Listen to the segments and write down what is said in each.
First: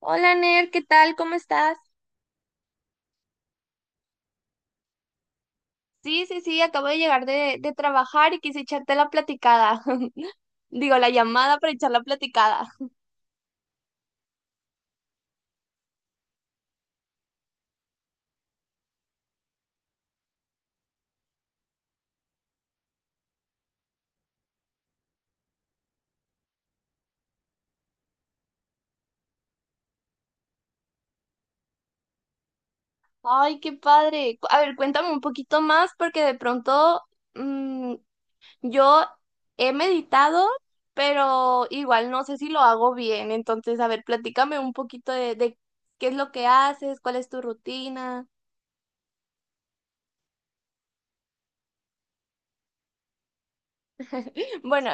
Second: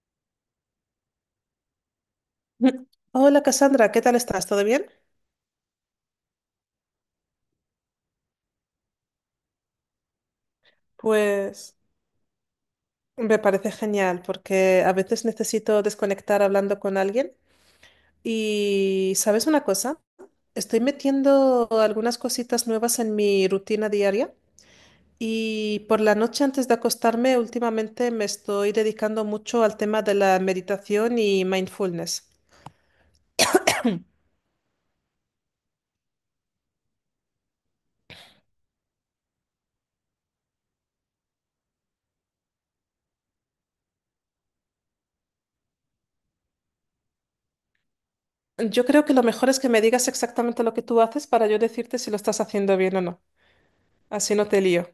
Hola Ner, ¿qué tal? ¿Cómo estás? Hola Cassandra, ¿qué tal estás? ¿Todo bien? Sí, acabo de llegar de trabajar y quise echarte la platicada. Digo, la llamada para Pues echar la platicada. me parece genial porque a veces necesito desconectar hablando con alguien. Y ¿sabes una cosa? Estoy metiendo algunas cositas nuevas en mi rutina diaria y por la noche antes de acostarme últimamente me estoy dedicando mucho al tema de la meditación y mindfulness. Ay, qué padre. A ver, cuéntame un poquito más porque de pronto mm, yo he meditado, pero igual no sé si lo hago bien. Entonces, a ver, platícame un poquito de qué es lo que haces, cuál es tu rutina. Yo creo que lo mejor es que me digas exactamente lo que tú haces para yo decirte si lo estás haciendo bien o no. Así no te lío. Bueno,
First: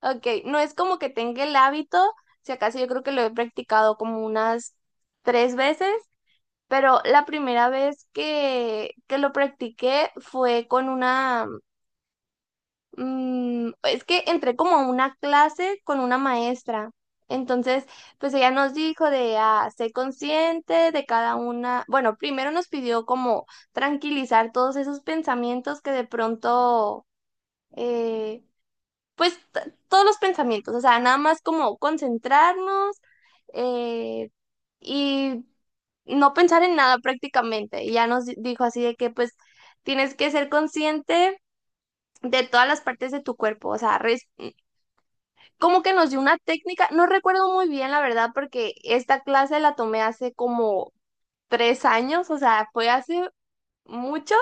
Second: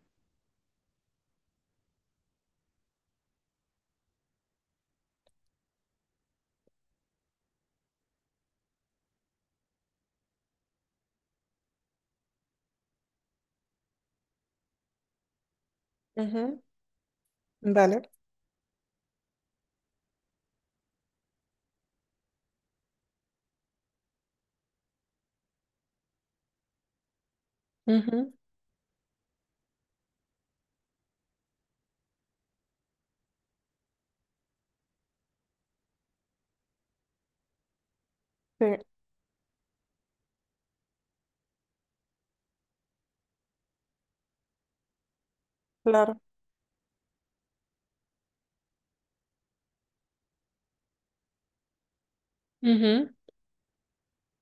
ok, no es como que tenga el hábito, si acaso yo creo que lo he practicado como unas tres veces, pero la primera vez que lo practiqué fue con una, es que entré como a una clase con una Ujú. maestra. Entonces, Vale. pues ella nos dijo de, ah, sé consciente de cada una, bueno, primero nos pidió como tranquilizar todos esos pensamientos que de pronto... Ujú. eh, pues todos los pensamientos, o sea, nada más como concentrarnos eh, y no pensar en nada prácticamente. Y ya nos dijo Sí, así de que pues tienes que ser consciente de todas las partes de tu cuerpo, o sea, como que nos dio claro. una técnica, no recuerdo muy bien la verdad porque esta clase la tomé hace como 3 años, o sea, fue Ujú. hace mucho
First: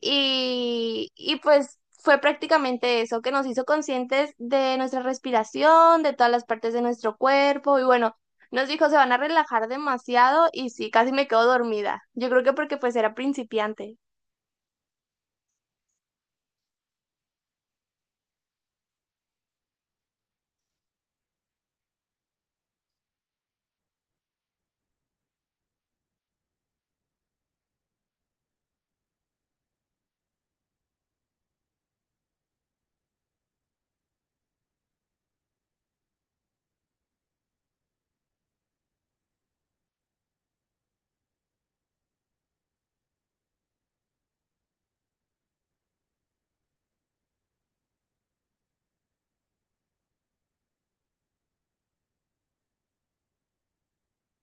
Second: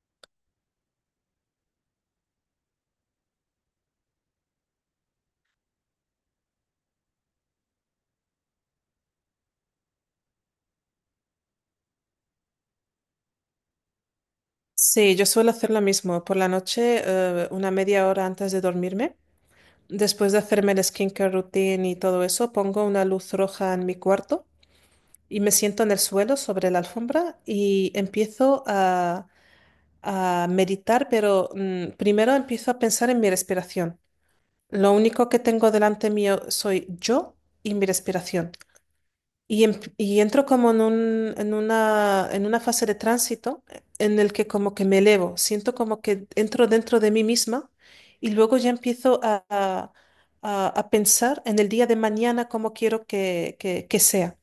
y pues fue prácticamente eso, que nos hizo conscientes de nuestra respiración, de todas las partes de nuestro cuerpo. Y bueno, nos dijo, se van a relajar demasiado y sí, casi me quedo dormida. Yo creo que porque pues era principiante. Sí, yo suelo hacer lo mismo. Por la noche, una media hora antes de dormirme, después de hacerme el skincare routine y todo eso, pongo una luz roja en mi cuarto y me siento en el suelo sobre la alfombra y empiezo a meditar, pero primero empiezo a pensar en mi respiración. Lo único que tengo delante mío soy yo y mi respiración. Y y entro como en un- en una fase de tránsito en el que como que me elevo, siento como que entro dentro de mí misma y luego ya empiezo a pensar en el día de mañana cómo quiero que que sea.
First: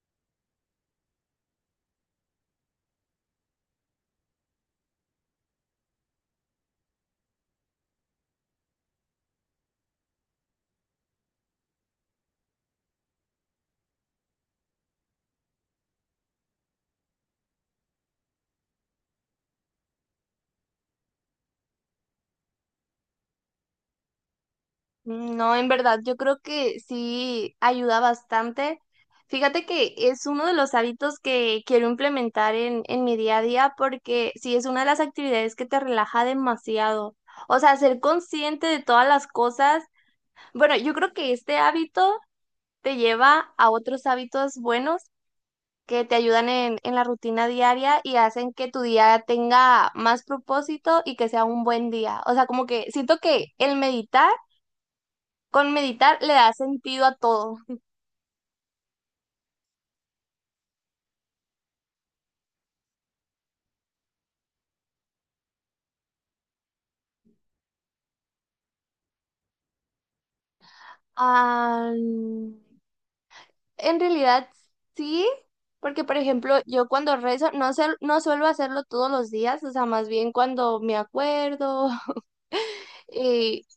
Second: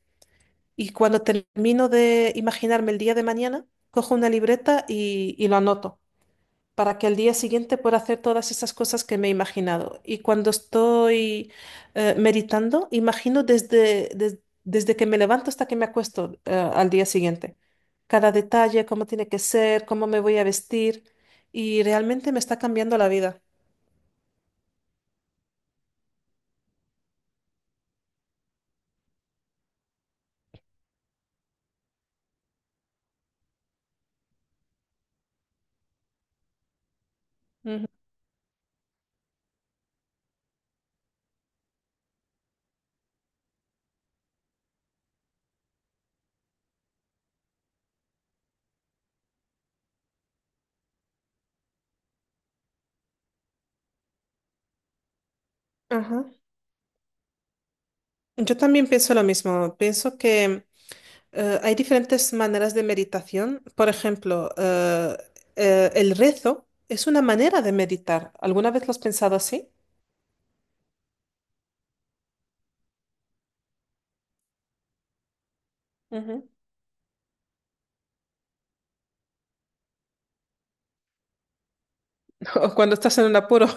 Y cuando termino de imaginarme el día de mañana, cojo una libreta y lo anoto para que al día siguiente pueda hacer todas esas cosas que me he imaginado. Y cuando estoy meditando, imagino desde, desde que me levanto hasta que me acuesto, al día siguiente. Cada detalle, cómo tiene que ser, cómo me voy a vestir. Y realmente me está cambiando la vida. Mm, no, en verdad, yo creo que sí ayuda bastante. Fíjate que es uno de los hábitos que quiero implementar en mi día a día porque sí es una de las actividades que te relaja demasiado. O sea, Ujú. ser consciente de todas las cosas. Bueno, yo creo que este hábito te lleva a otros hábitos buenos que te ayudan en la rutina diaria y hacen que tu día tenga más propósito y que sea un buen día. O sea, como que siento que el meditar, con meditar Ajá. le da sentido a todo. Yo también pienso lo mismo. Hay diferentes maneras de meditación. Por ejemplo, el rezo es una manera de meditar. ¿Alguna vez lo has pensado así? Ah, en realidad sí, porque por Ujú. ejemplo, yo cuando rezo no, no suelo hacerlo todos los días, o sea, más bien cuando me acuerdo. O cuando estás en un Y apuro.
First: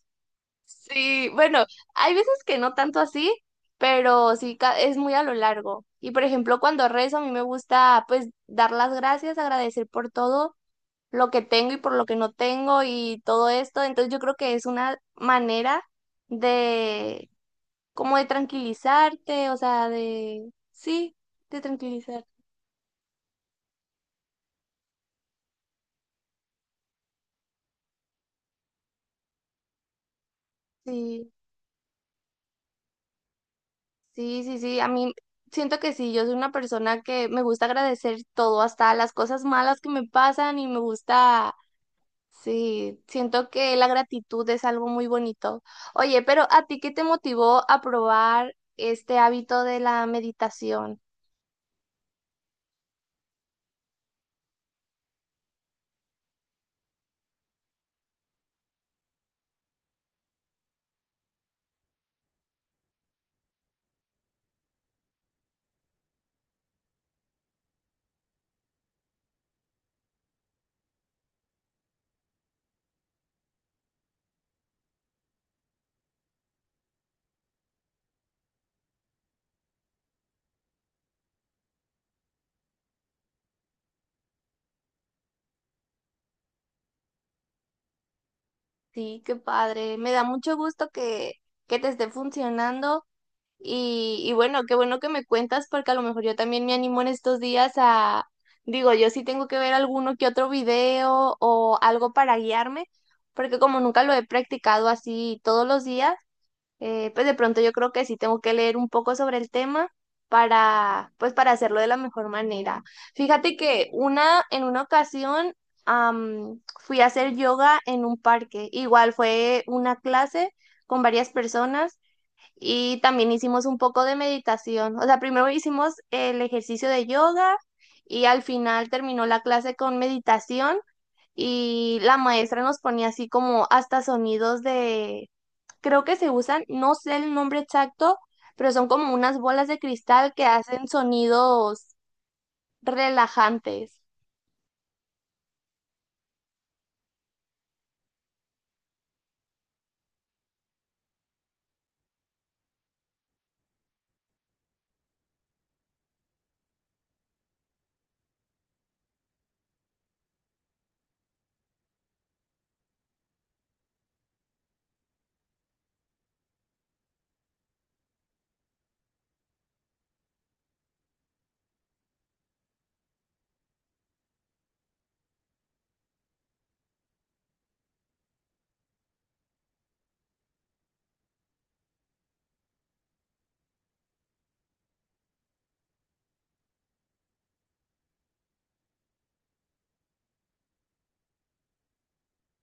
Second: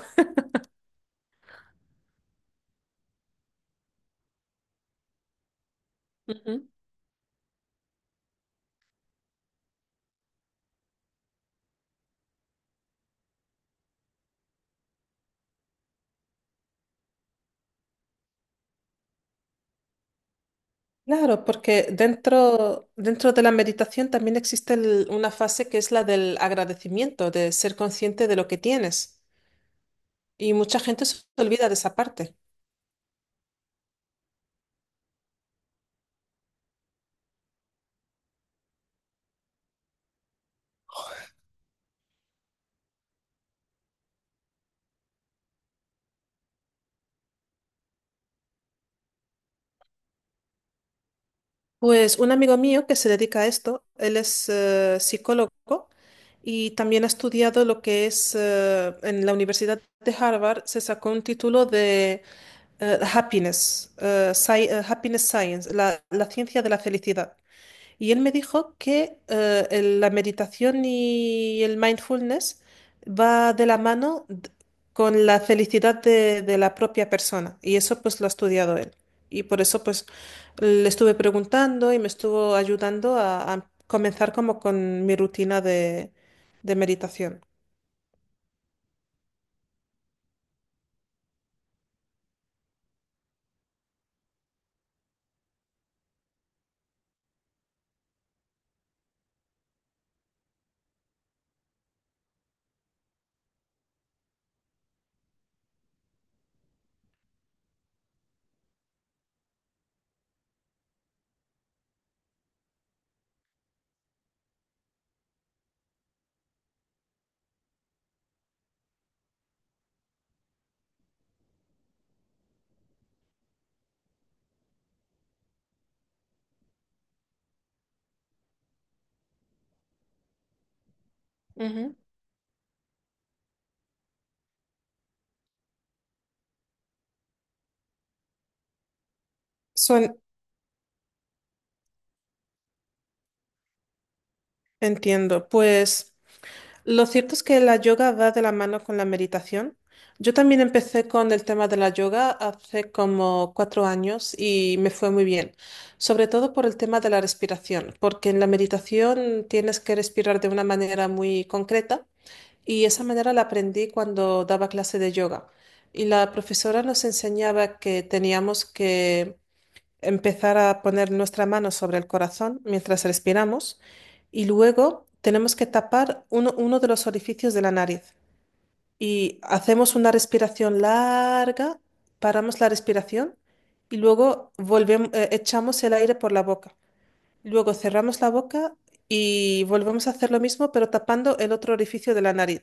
sí, bueno, hay veces que no tanto así, pero sí es muy a lo largo. Y por ejemplo, Ujú. cuando rezo, a mí me gusta pues dar las gracias, agradecer por todo lo que tengo y por lo que no tengo y todo esto. Entonces yo creo que es una manera de como de tranquilizarte, o sea, de sí, Claro, de porque tranquilizar. dentro de la meditación también existe una fase que es la del agradecimiento, de ser consciente de lo que tienes. Y mucha gente se Sí, olvida de esa parte. sí, sí, sí. A mí siento que sí, yo soy una persona que me gusta agradecer todo, hasta las cosas malas que me pasan y me gusta. Sí, siento que la gratitud es algo muy bonito. Oye, pero ¿a ti qué te motivó a probar este hábito de la meditación? Pues un amigo mío que se dedica a esto, él es psicólogo y también ha estudiado lo que es, en la Universidad de Harvard, se sacó un título de Happiness, Happiness Science, la ciencia de la felicidad. Y él me dijo que la meditación y el mindfulness va de la mano con la felicidad de la propia persona. Y eso pues lo ha estudiado él. Y por eso pues le estuve preguntando y me estuvo ayudando a comenzar como con mi rutina de meditación. Sí, qué padre. Me da mucho gusto que te esté funcionando y bueno, qué bueno que me cuentas porque a lo mejor yo también me animo en estos días a, digo, yo sí tengo que ver alguno que otro video o algo para guiarme, porque como nunca lo he practicado así todos los días. Pues de pronto yo creo que sí tengo que leer un poco sobre el tema para, pues para hacerlo de la mejor manera. Fíjate que una, en una ocasión fui a hacer yoga en un parque. Igual fue una clase con varias personas y también hicimos un poco de meditación. O sea, primero hicimos el ejercicio de yoga y al final terminó la clase con meditación Ujú. y la maestra nos ponía así como hasta sonidos, creo que se usan, no sé el nombre exacto, pero son como unas bolas de Suen- cristal que hacen sonidos relajantes. Entiendo. Pues, lo cierto es que la yoga va de la mano con la meditación. Yo también empecé con el tema de la yoga hace como 4 años y me fue muy bien, sobre todo por el tema de la respiración, porque en la meditación tienes que respirar de una manera muy concreta y esa manera la aprendí cuando daba clase de yoga. Y la profesora nos enseñaba que teníamos que empezar a poner nuestra mano sobre el corazón mientras respiramos y luego tenemos que tapar uno de los orificios de la nariz. Y hacemos una respiración larga, paramos la respiración y luego volvemos, echamos el aire por la boca. Luego cerramos la boca y volvemos a hacer lo mismo, pero tapando el otro orificio de la nariz.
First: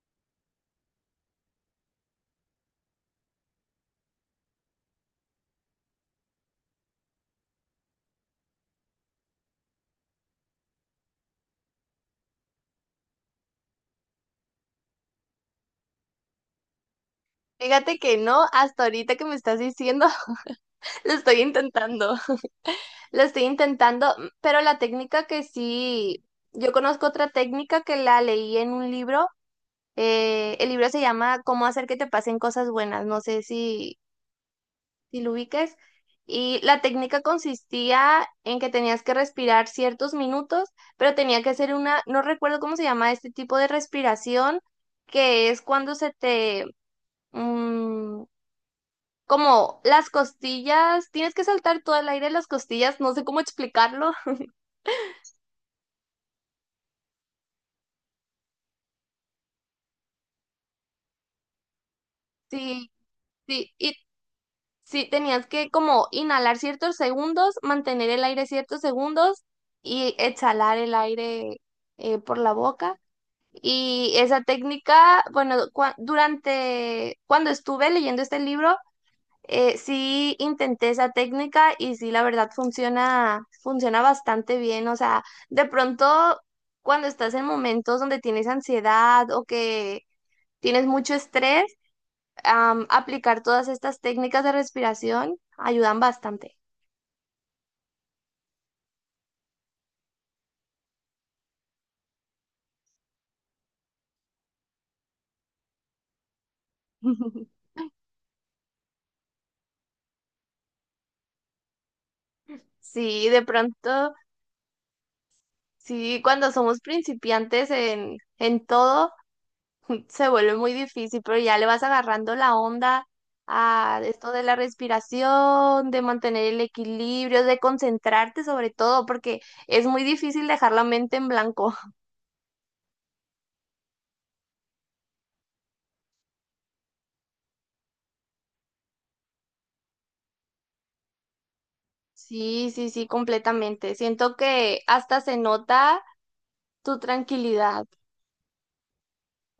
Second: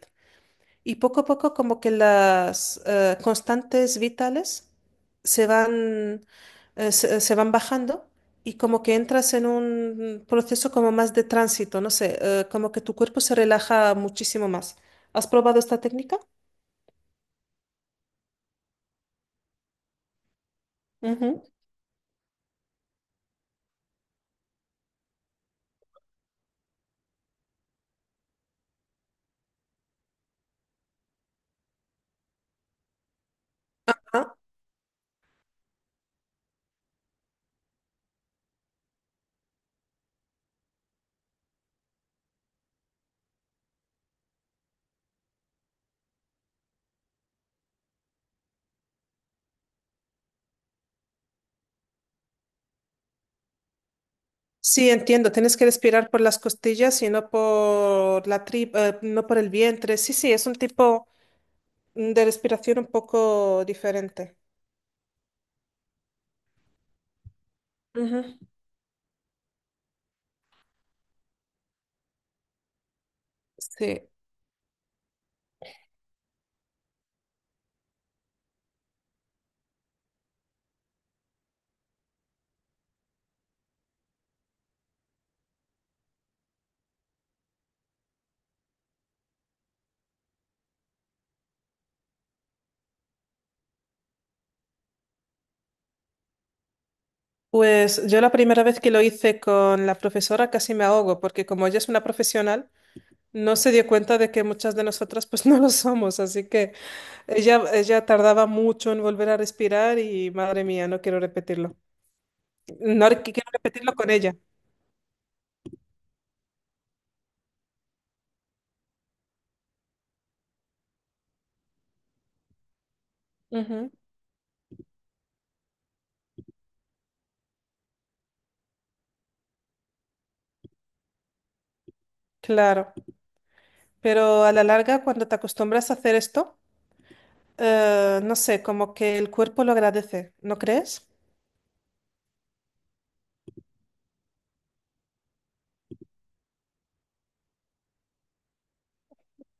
Y poco a poco como que las constantes vitales se van, se van bajando y como que entras en un proceso como más de tránsito, no sé, como que tu cuerpo se relaja muchísimo más. ¿Has probado esta técnica? Fíjate que no, hasta ahorita que me estás diciendo, lo estoy Ujú. intentando, lo estoy intentando, pero la técnica que sí, yo conozco otra técnica que la leí en un libro, el libro se llama Cómo hacer que te pasen cosas buenas, no sé si Ah, si lo ubiques. Y la técnica consistía en que tenías que respirar ciertos minutos, pero tenía que ser una, no recuerdo cómo se llama este tipo de respiración, que es cuando se te, mm, como las costillas, tienes que saltar todo el aire de las costillas, no sé cómo explicarlo. sí, entiendo, tienes que respirar por las costillas y no por la tripa, no por el vientre. Sí, sí, es un tipo de respiración un Sí, poco sí, y diferente. sí, tenías que como inhalar ciertos segundos, mantener el Ujú. aire ciertos segundos y exhalar el aire por la boca. Sí. Y esa técnica, bueno, durante cuando estuve leyendo este libro, sí intenté esa técnica y sí, la verdad funciona, funciona bastante bien. O sea, de pronto cuando estás en momentos donde tienes ansiedad o que tienes mucho estrés, aplicar todas estas técnicas de respiración ayudan bastante. Pues yo la primera vez que lo hice con la profesora casi me ahogo, porque como ella es una profesional, no se dio cuenta de que muchas de nosotras pues no lo somos, así que ella tardaba mucho en volver a respirar y madre mía, no quiero repetirlo. No Sí, de quiero repetirlo con pronto, ella. sí, cuando somos principiantes en todo se vuelve muy difícil, pero ya le vas agarrando la onda Ujú. a esto de la respiración, de mantener el equilibrio, de concentrarte sobre todo, porque es muy difícil dejar la mente en blanco. Claro, pero a la larga cuando te acostumbras a hacer esto, no sé, como que el cuerpo lo agradece, ¿no crees? Sí, sí, sí, completamente. Siento que hasta se nota tu tranquilidad.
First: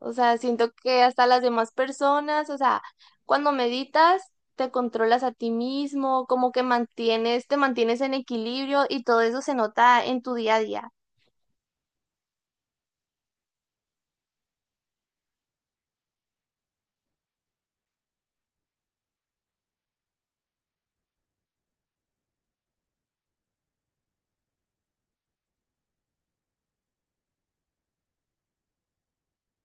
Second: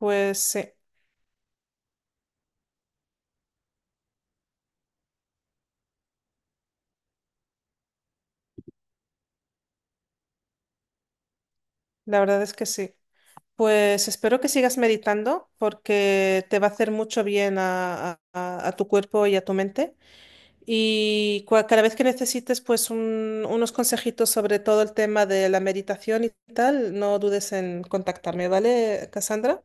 O sea, siento sí, que hasta las demás personas, o sea, cuando meditas, te controlas a ti mismo, como que mantienes, te mantienes en equilibrio y todo eso se nota en tu día a día. la verdad es que sí. Pues espero que sigas meditando porque te va a hacer mucho bien a tu cuerpo y a tu mente. Y cada vez que necesites pues unos consejitos sobre todo el tema de la meditación y tal, no dudes en contactarme, ¿vale, Cassandra?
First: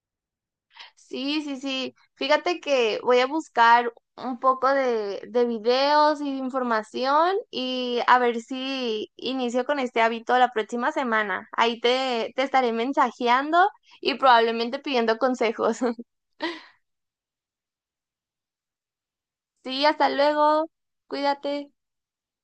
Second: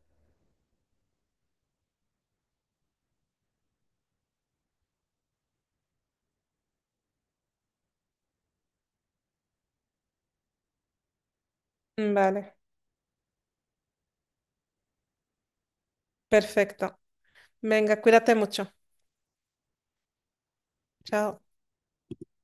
Sí, sí, sí. Fíjate que voy a buscar un poco de videos y de información y a ver si inicio con este hábito la próxima semana. Ahí Mm, te vale, estaré mensajeando y probablemente pidiendo consejos. perfecto. Venga, cuídate mucho. Sí, hasta luego. Chao. Cuídate.